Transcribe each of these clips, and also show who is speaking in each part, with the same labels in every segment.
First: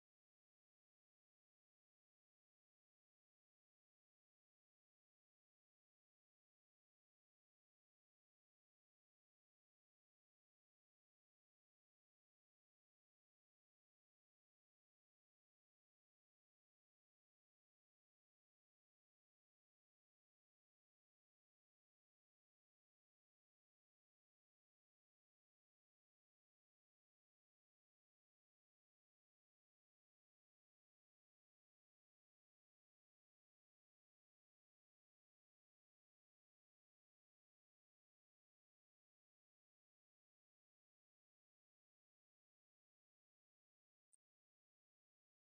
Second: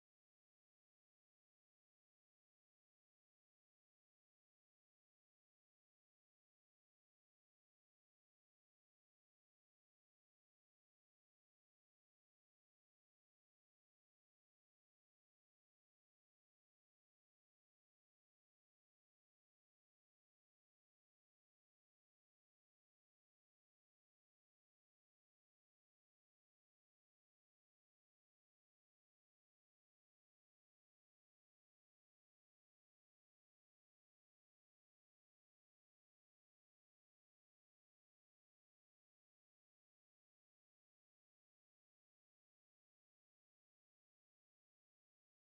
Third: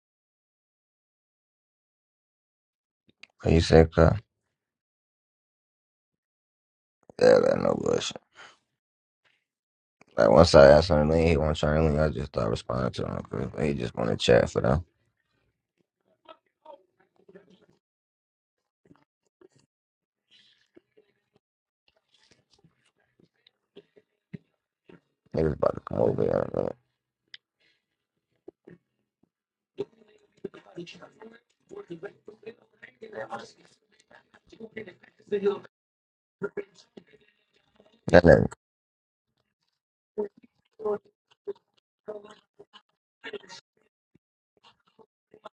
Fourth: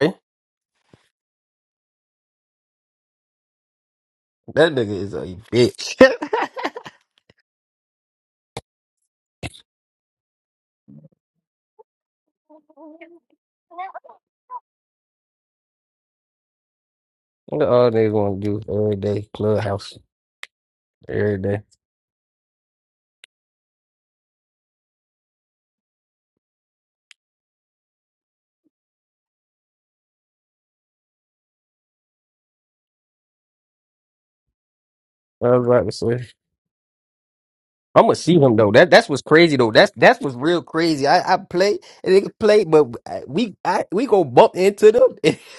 Speaker 1: Eh?
Speaker 2: When You said, "Cuh,
Speaker 1: That nigga is a bitch.
Speaker 2: yeah, that no bullshit." Like once I asked him to leave, he won't try to leave. I just started responding to him because he just want to chat for them.
Speaker 1: Look all niggas want to do every day, clubhouse every day.
Speaker 2: Niggas about to come over here. and, uh,
Speaker 1: I was about to say, I'm gonna
Speaker 2: That
Speaker 1: see
Speaker 2: nigga
Speaker 1: him though. That that's what's crazy though. That's that's what's real crazy. I I play and they play, but I- we I, we gonna bump into them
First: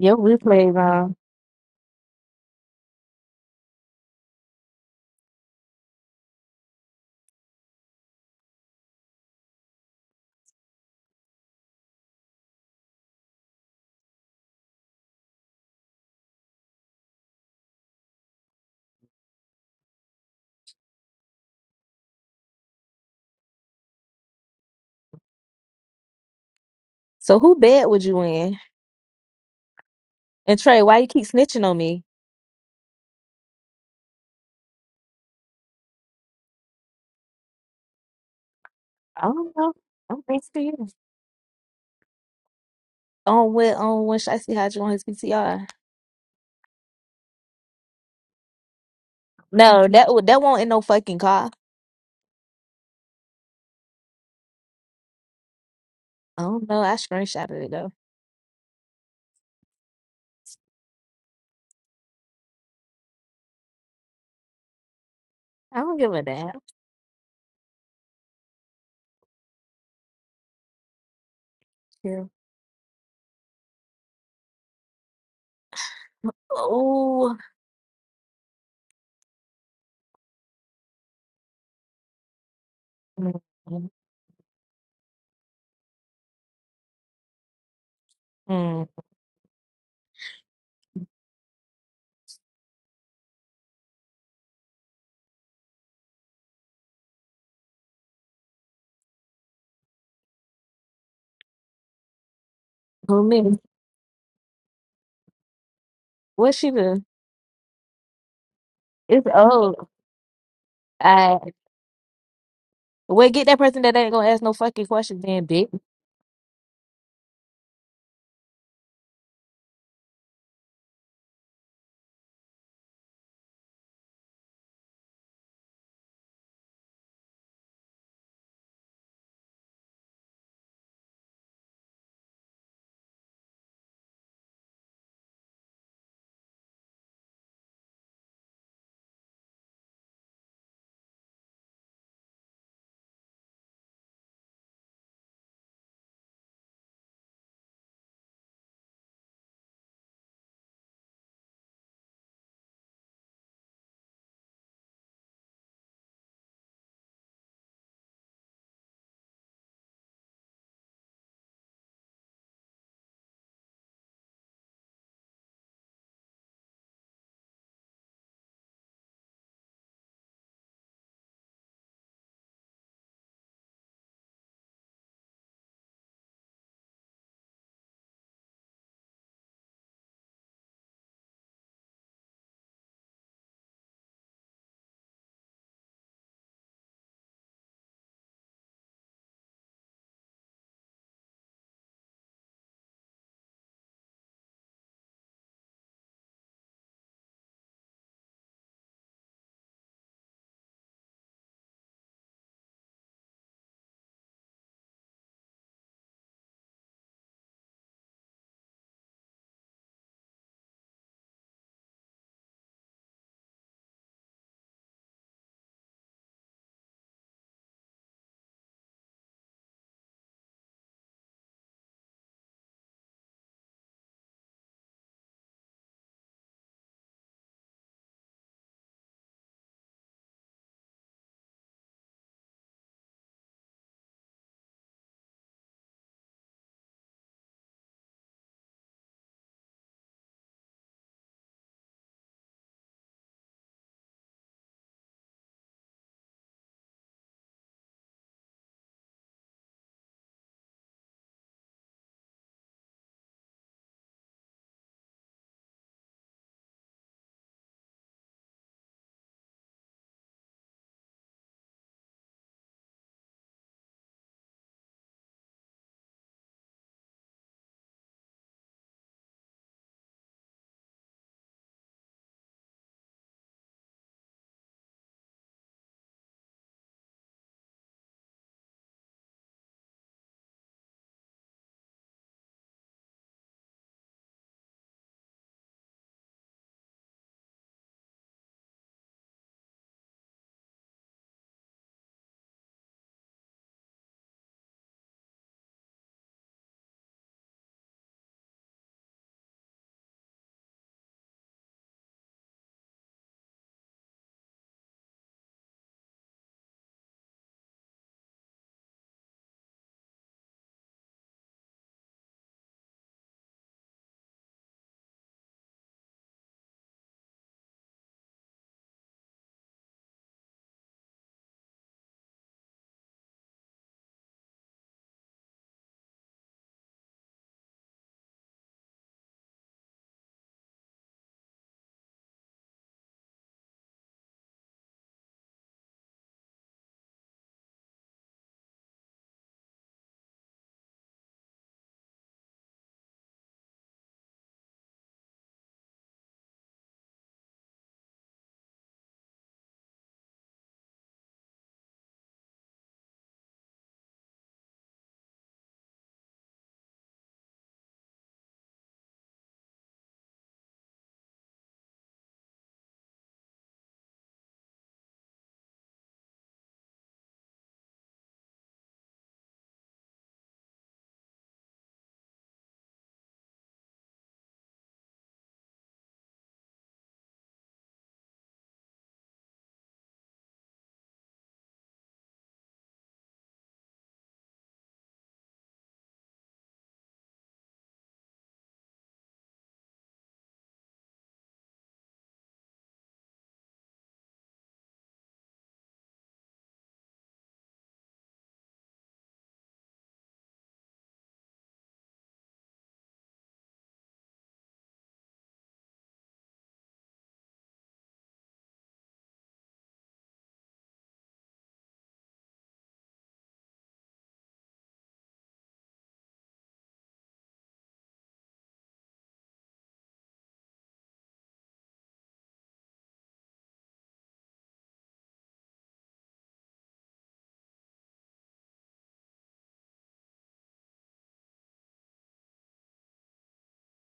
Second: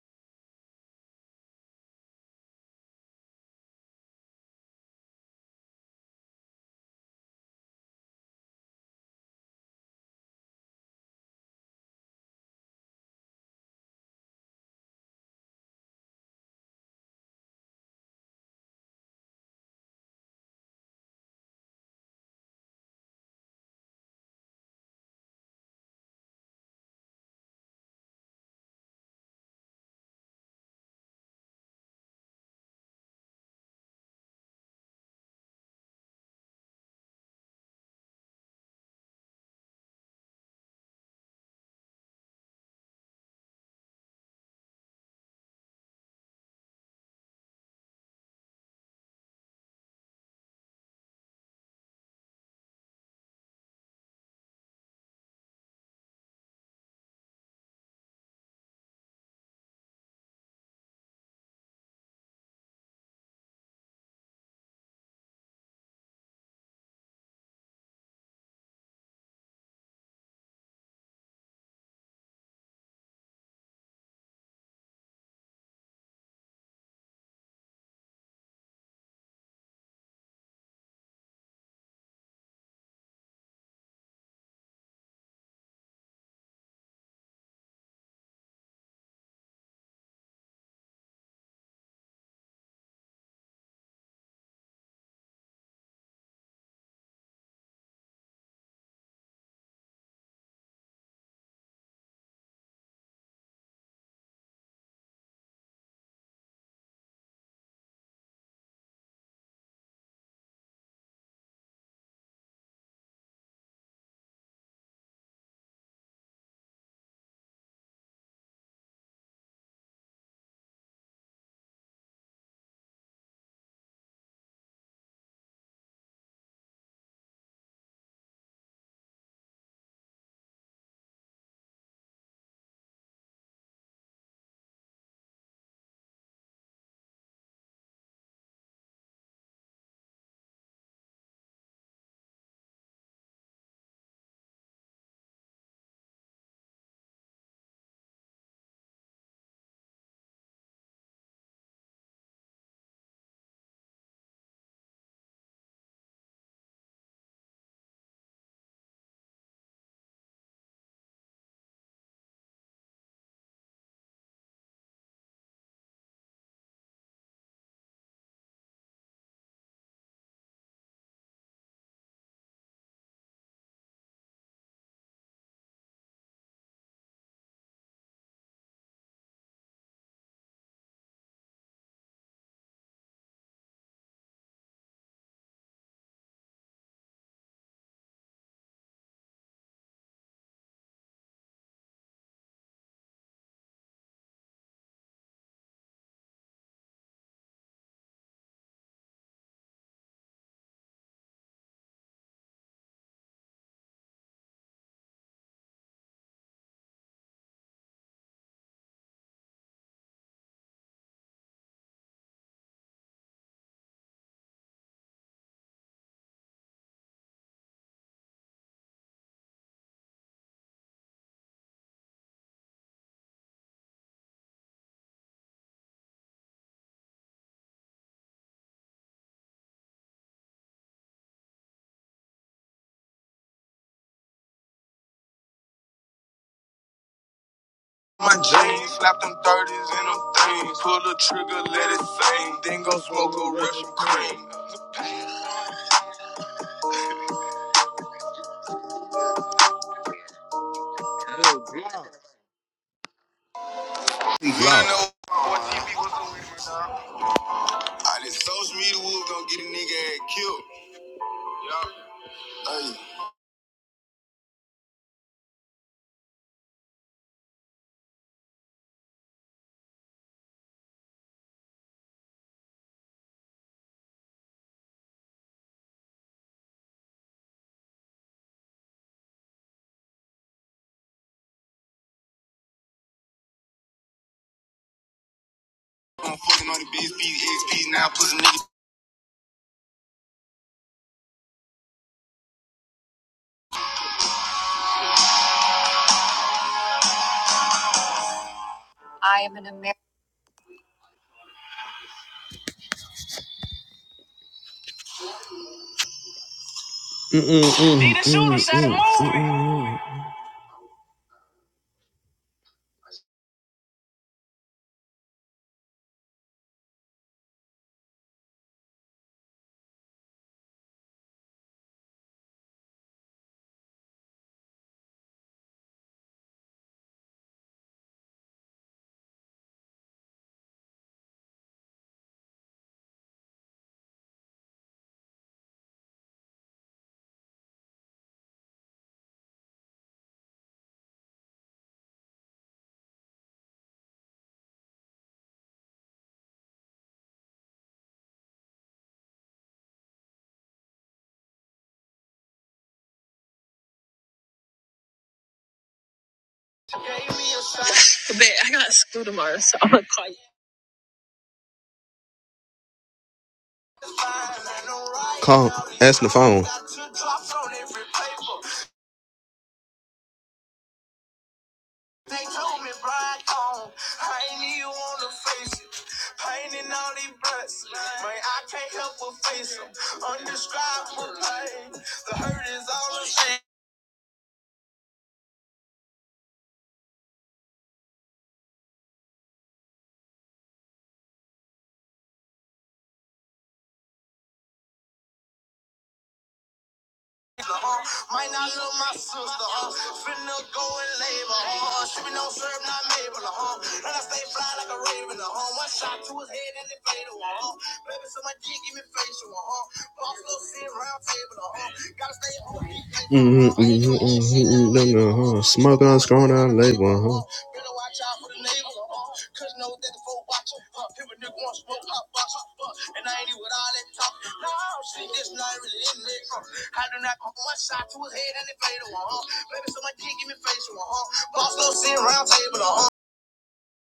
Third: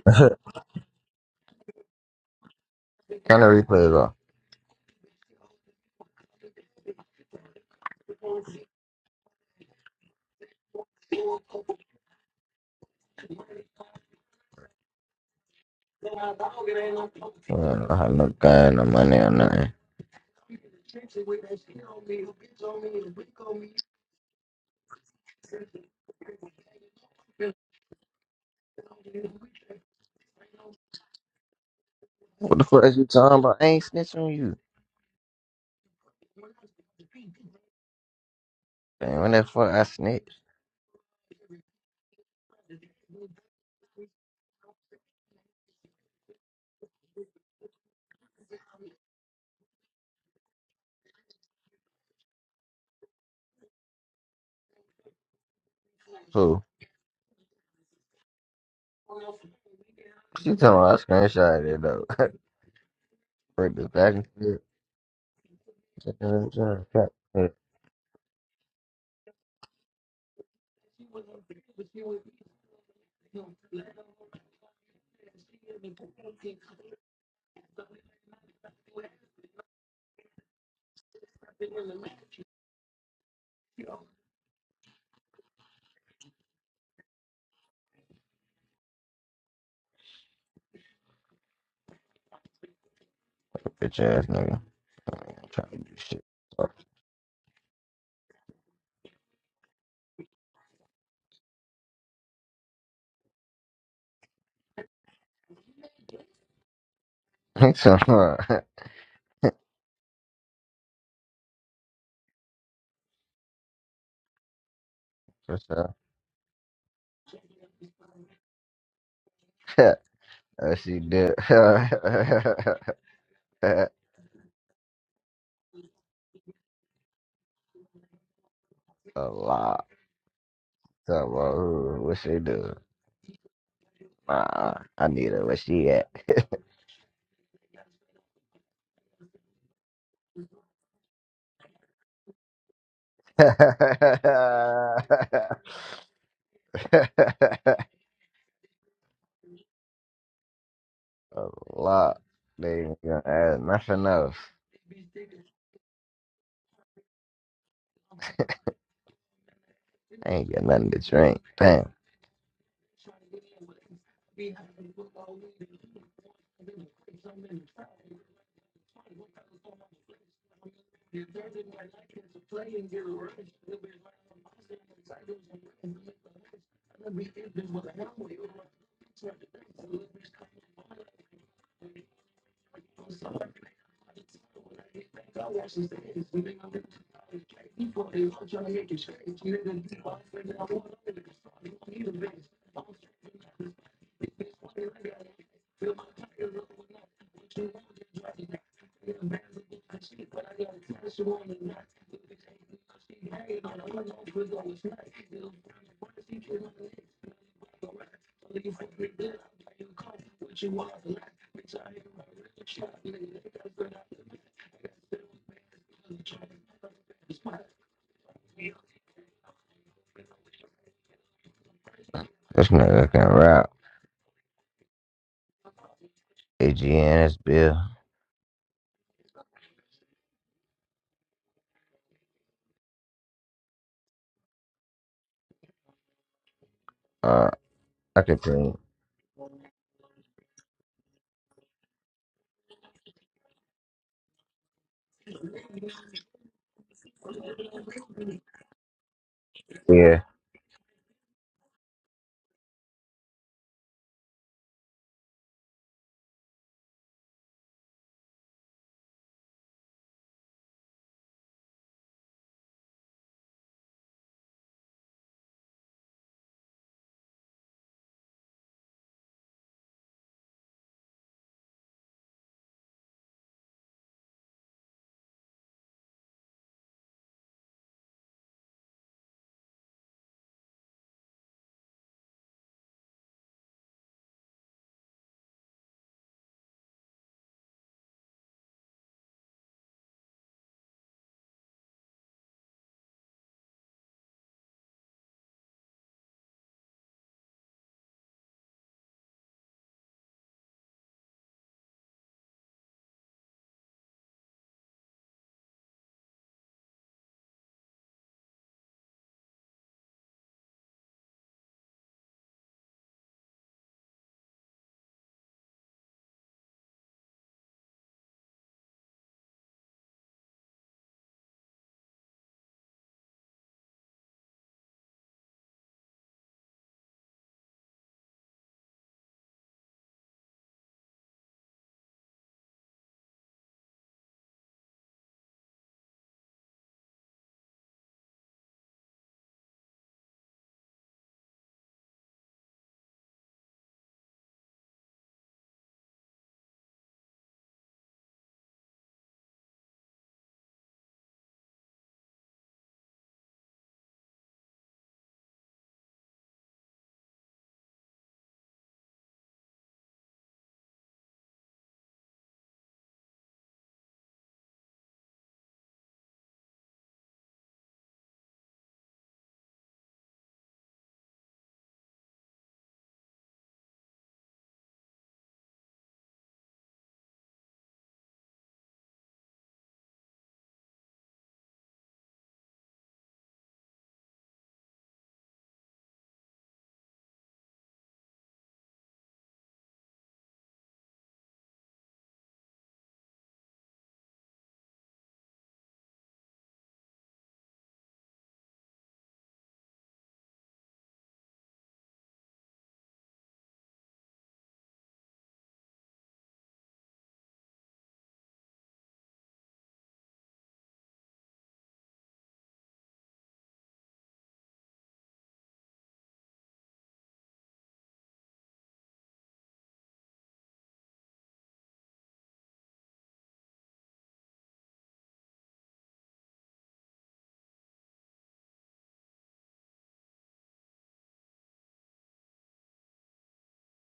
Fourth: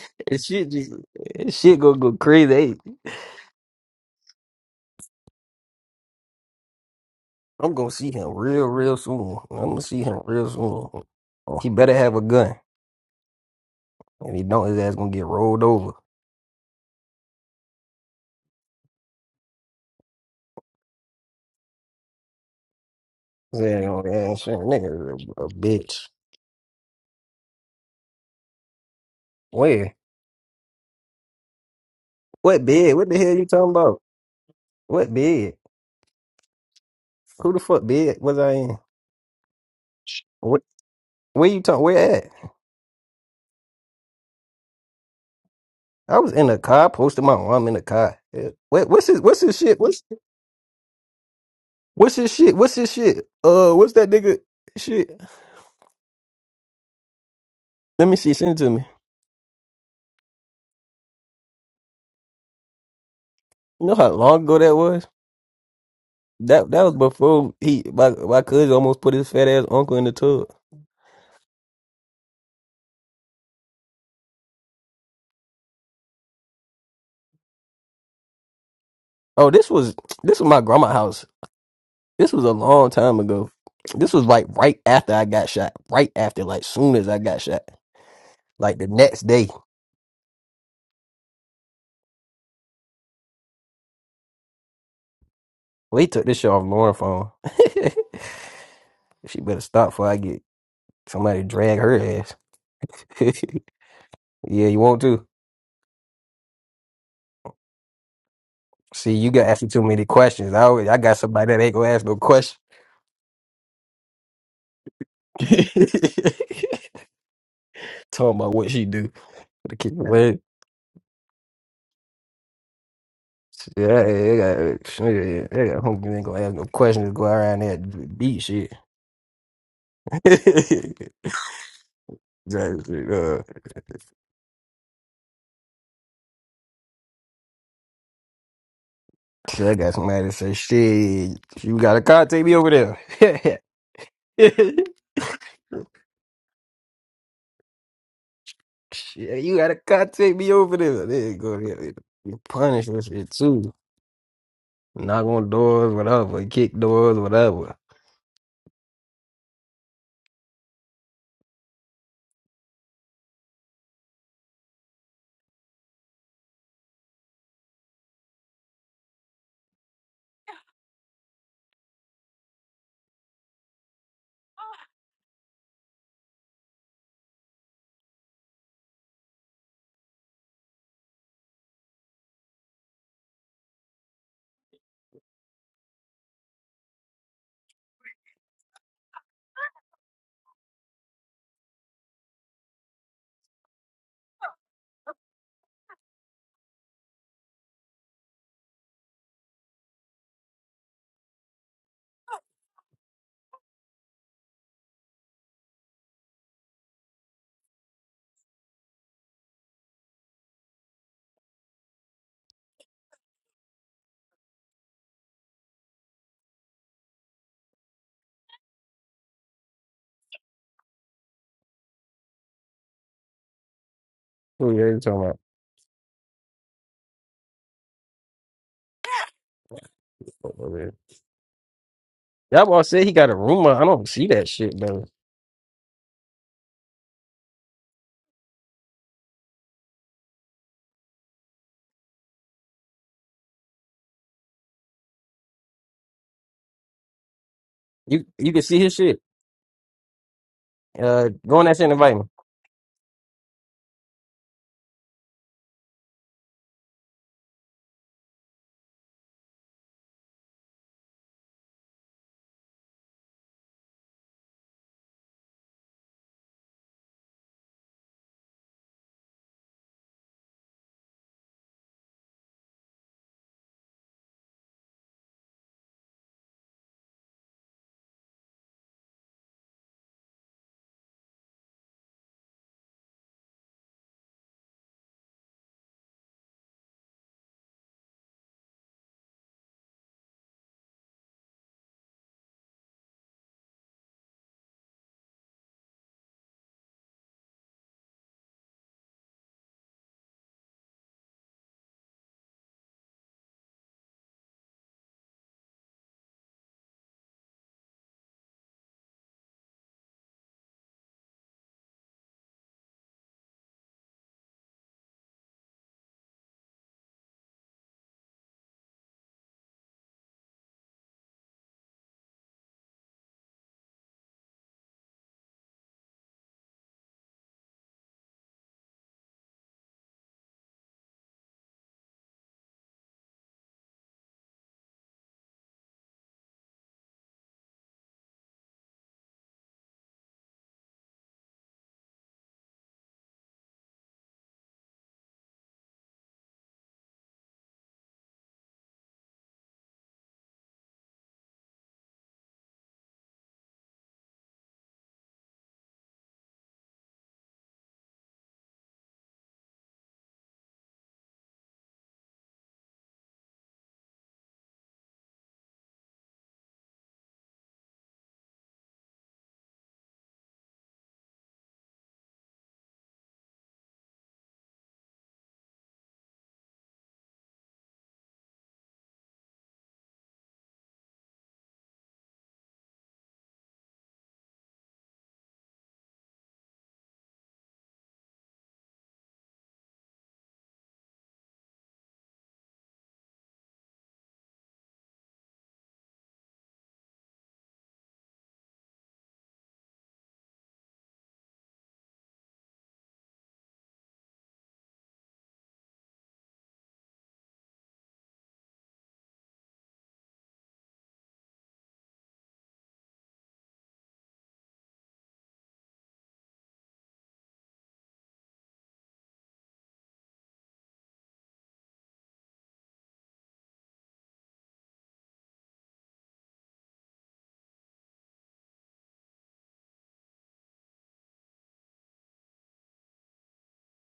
Speaker 3: Your
Speaker 1: shit
Speaker 3: replays
Speaker 1: just
Speaker 3: on.
Speaker 1: and shit gonna go crazy. Hey,
Speaker 2: kind of replays off.
Speaker 1: I'm gonna see him real real soon. I'm gonna see him real soon. He better have a gun. If he don't, his ass gonna get rolled over.
Speaker 2: I don't have no gun, no money, or nothing.
Speaker 1: Yeah, you know, that shit, nigga, is a a bitch.
Speaker 3: So who bed would you in?
Speaker 1: Where?
Speaker 3: And Trey, why you keep snitching on me?
Speaker 2: What the
Speaker 1: What
Speaker 2: fuck
Speaker 1: bed?
Speaker 2: is you
Speaker 1: What the hell
Speaker 2: talking
Speaker 1: you
Speaker 2: about? I
Speaker 1: talking
Speaker 2: ain't
Speaker 1: about?
Speaker 2: snitching on you.
Speaker 1: What bed? Who the fuck bed was I in?
Speaker 2: Damn,
Speaker 3: I
Speaker 2: when the
Speaker 3: don't
Speaker 2: fuck
Speaker 3: know.
Speaker 2: I
Speaker 3: I'm
Speaker 2: snitch?
Speaker 3: thanks to
Speaker 1: What,
Speaker 3: you.
Speaker 1: where you talking? Where at?
Speaker 3: On what on when should I see how you on his PTR?
Speaker 1: I was in the car. I posted my arm in the car. Yeah. What, what's his? What's his shit?
Speaker 3: No,
Speaker 1: What's
Speaker 3: that would that won't in no fucking car.
Speaker 1: what's his shit? What's his shit? Uh, what's that nigga shit?
Speaker 3: I
Speaker 2: Who?
Speaker 3: don't know. I screenshotted it though.
Speaker 1: Let me see. Send it to me.
Speaker 2: She talking about I screenshot it though. Break this
Speaker 1: You know how
Speaker 2: back and
Speaker 1: long ago
Speaker 2: shit.
Speaker 1: that was?
Speaker 3: I don't give
Speaker 2: Check
Speaker 3: a
Speaker 2: it
Speaker 3: damn.
Speaker 2: out,
Speaker 1: That that
Speaker 2: check
Speaker 1: was
Speaker 2: it out.
Speaker 1: before he my my cousin almost put his fat ass uncle in the tub.
Speaker 3: Yeah. Oh
Speaker 1: Oh, this was this was my grandma house. This was a long time
Speaker 3: mm.
Speaker 1: ago. This was like right after I got shot. Right after, like soon as I got shot. Like the
Speaker 3: mm.
Speaker 1: next day,
Speaker 2: Bitch ass nigga. I ain't trying to do
Speaker 1: we
Speaker 2: shit.
Speaker 1: took this shit off Lauren phone. she better stop before I get somebody drag her ass.
Speaker 3: who
Speaker 1: yeah,
Speaker 3: me?
Speaker 1: you want to?
Speaker 3: What she do?
Speaker 2: He so about-
Speaker 1: See,
Speaker 3: It's
Speaker 1: you got asking too
Speaker 3: old.
Speaker 1: many questions. I always, I got
Speaker 3: I
Speaker 1: somebody that ain't gonna ask no question.
Speaker 3: well get that person that ain't gonna ask no fucking questions then
Speaker 2: For
Speaker 3: bitch.
Speaker 2: sure.
Speaker 1: Talking about what she do. The kid, what?
Speaker 2: Uh, she did a
Speaker 1: Yeah, yeah, they got, yeah, they got Homie ain't gonna ask no questions. Go around there and beat shit.
Speaker 2: lot.
Speaker 1: Just,
Speaker 2: So, about who- what she do?
Speaker 1: uh,
Speaker 2: Nah, I need her. Where she at?
Speaker 1: shit, I got somebody to say, shit, you gotta contact me over there.
Speaker 2: a
Speaker 1: Shit, you gotta contact me over there. Like, There go. there.
Speaker 2: lot.
Speaker 1: you
Speaker 2: They
Speaker 1: punish
Speaker 2: ain't
Speaker 1: this
Speaker 2: gonna
Speaker 1: shit
Speaker 2: add
Speaker 1: too.
Speaker 2: nothing else.
Speaker 1: Knock on doors, whatever. Kick doors, whatever.
Speaker 2: I ain't get nothing to drink. Damn, this nigga can rap.
Speaker 1: Who you ain't talking about?
Speaker 2: AGNS Bill.
Speaker 1: Over there. Y'all all said he got a rumor. I don't see that shit though.
Speaker 2: Uh, I
Speaker 4: My
Speaker 2: could drink.
Speaker 4: jeans, slap them 30s and them things. Pull the trigger, let it sing. Then go smoke a Russian cream.
Speaker 1: You you can see his shit. Uh, go on that shit and invite me.
Speaker 4: We ain't Loud. no- fourteen. All this social media wood gon' get a nigga ass killed. Hey, I'm fucking on the bitch, now pussy niggas. I am an American. But I got school tomorrow, so I'm gonna call you. Call, answer the phone. They told me right on. I ain't even wanna face it. Pain and all these blessings. Man, I can't help but face them. Undescribable pain. The hurt is all the same. sister, huh? Might not love my sister, huh? Finna go and labor, huh? She be no serve, not Mabel, huh? And I stay fly like a raven, huh? One shot to his head and it fade away, huh? Baby, so my dick give me facial, huh? Boss little sit round table, huh? Gotta stay home. Mm-hmm, mm-hmm, mm-hmm, mm-hmm, Mm hmm. huh? Smoke on, scroll down, label, huh? Better watch out for the neighbors. Cause no nigga for watching. Huh, if a nigga want smoke, pop box. Huh, and I ain't even with all that talk. No, see, this not really in me. Huh, I do not come one shot to his head and it fade away. Huh, baby, so my dick give me face. Huh, boss, no sitting round table. Huh.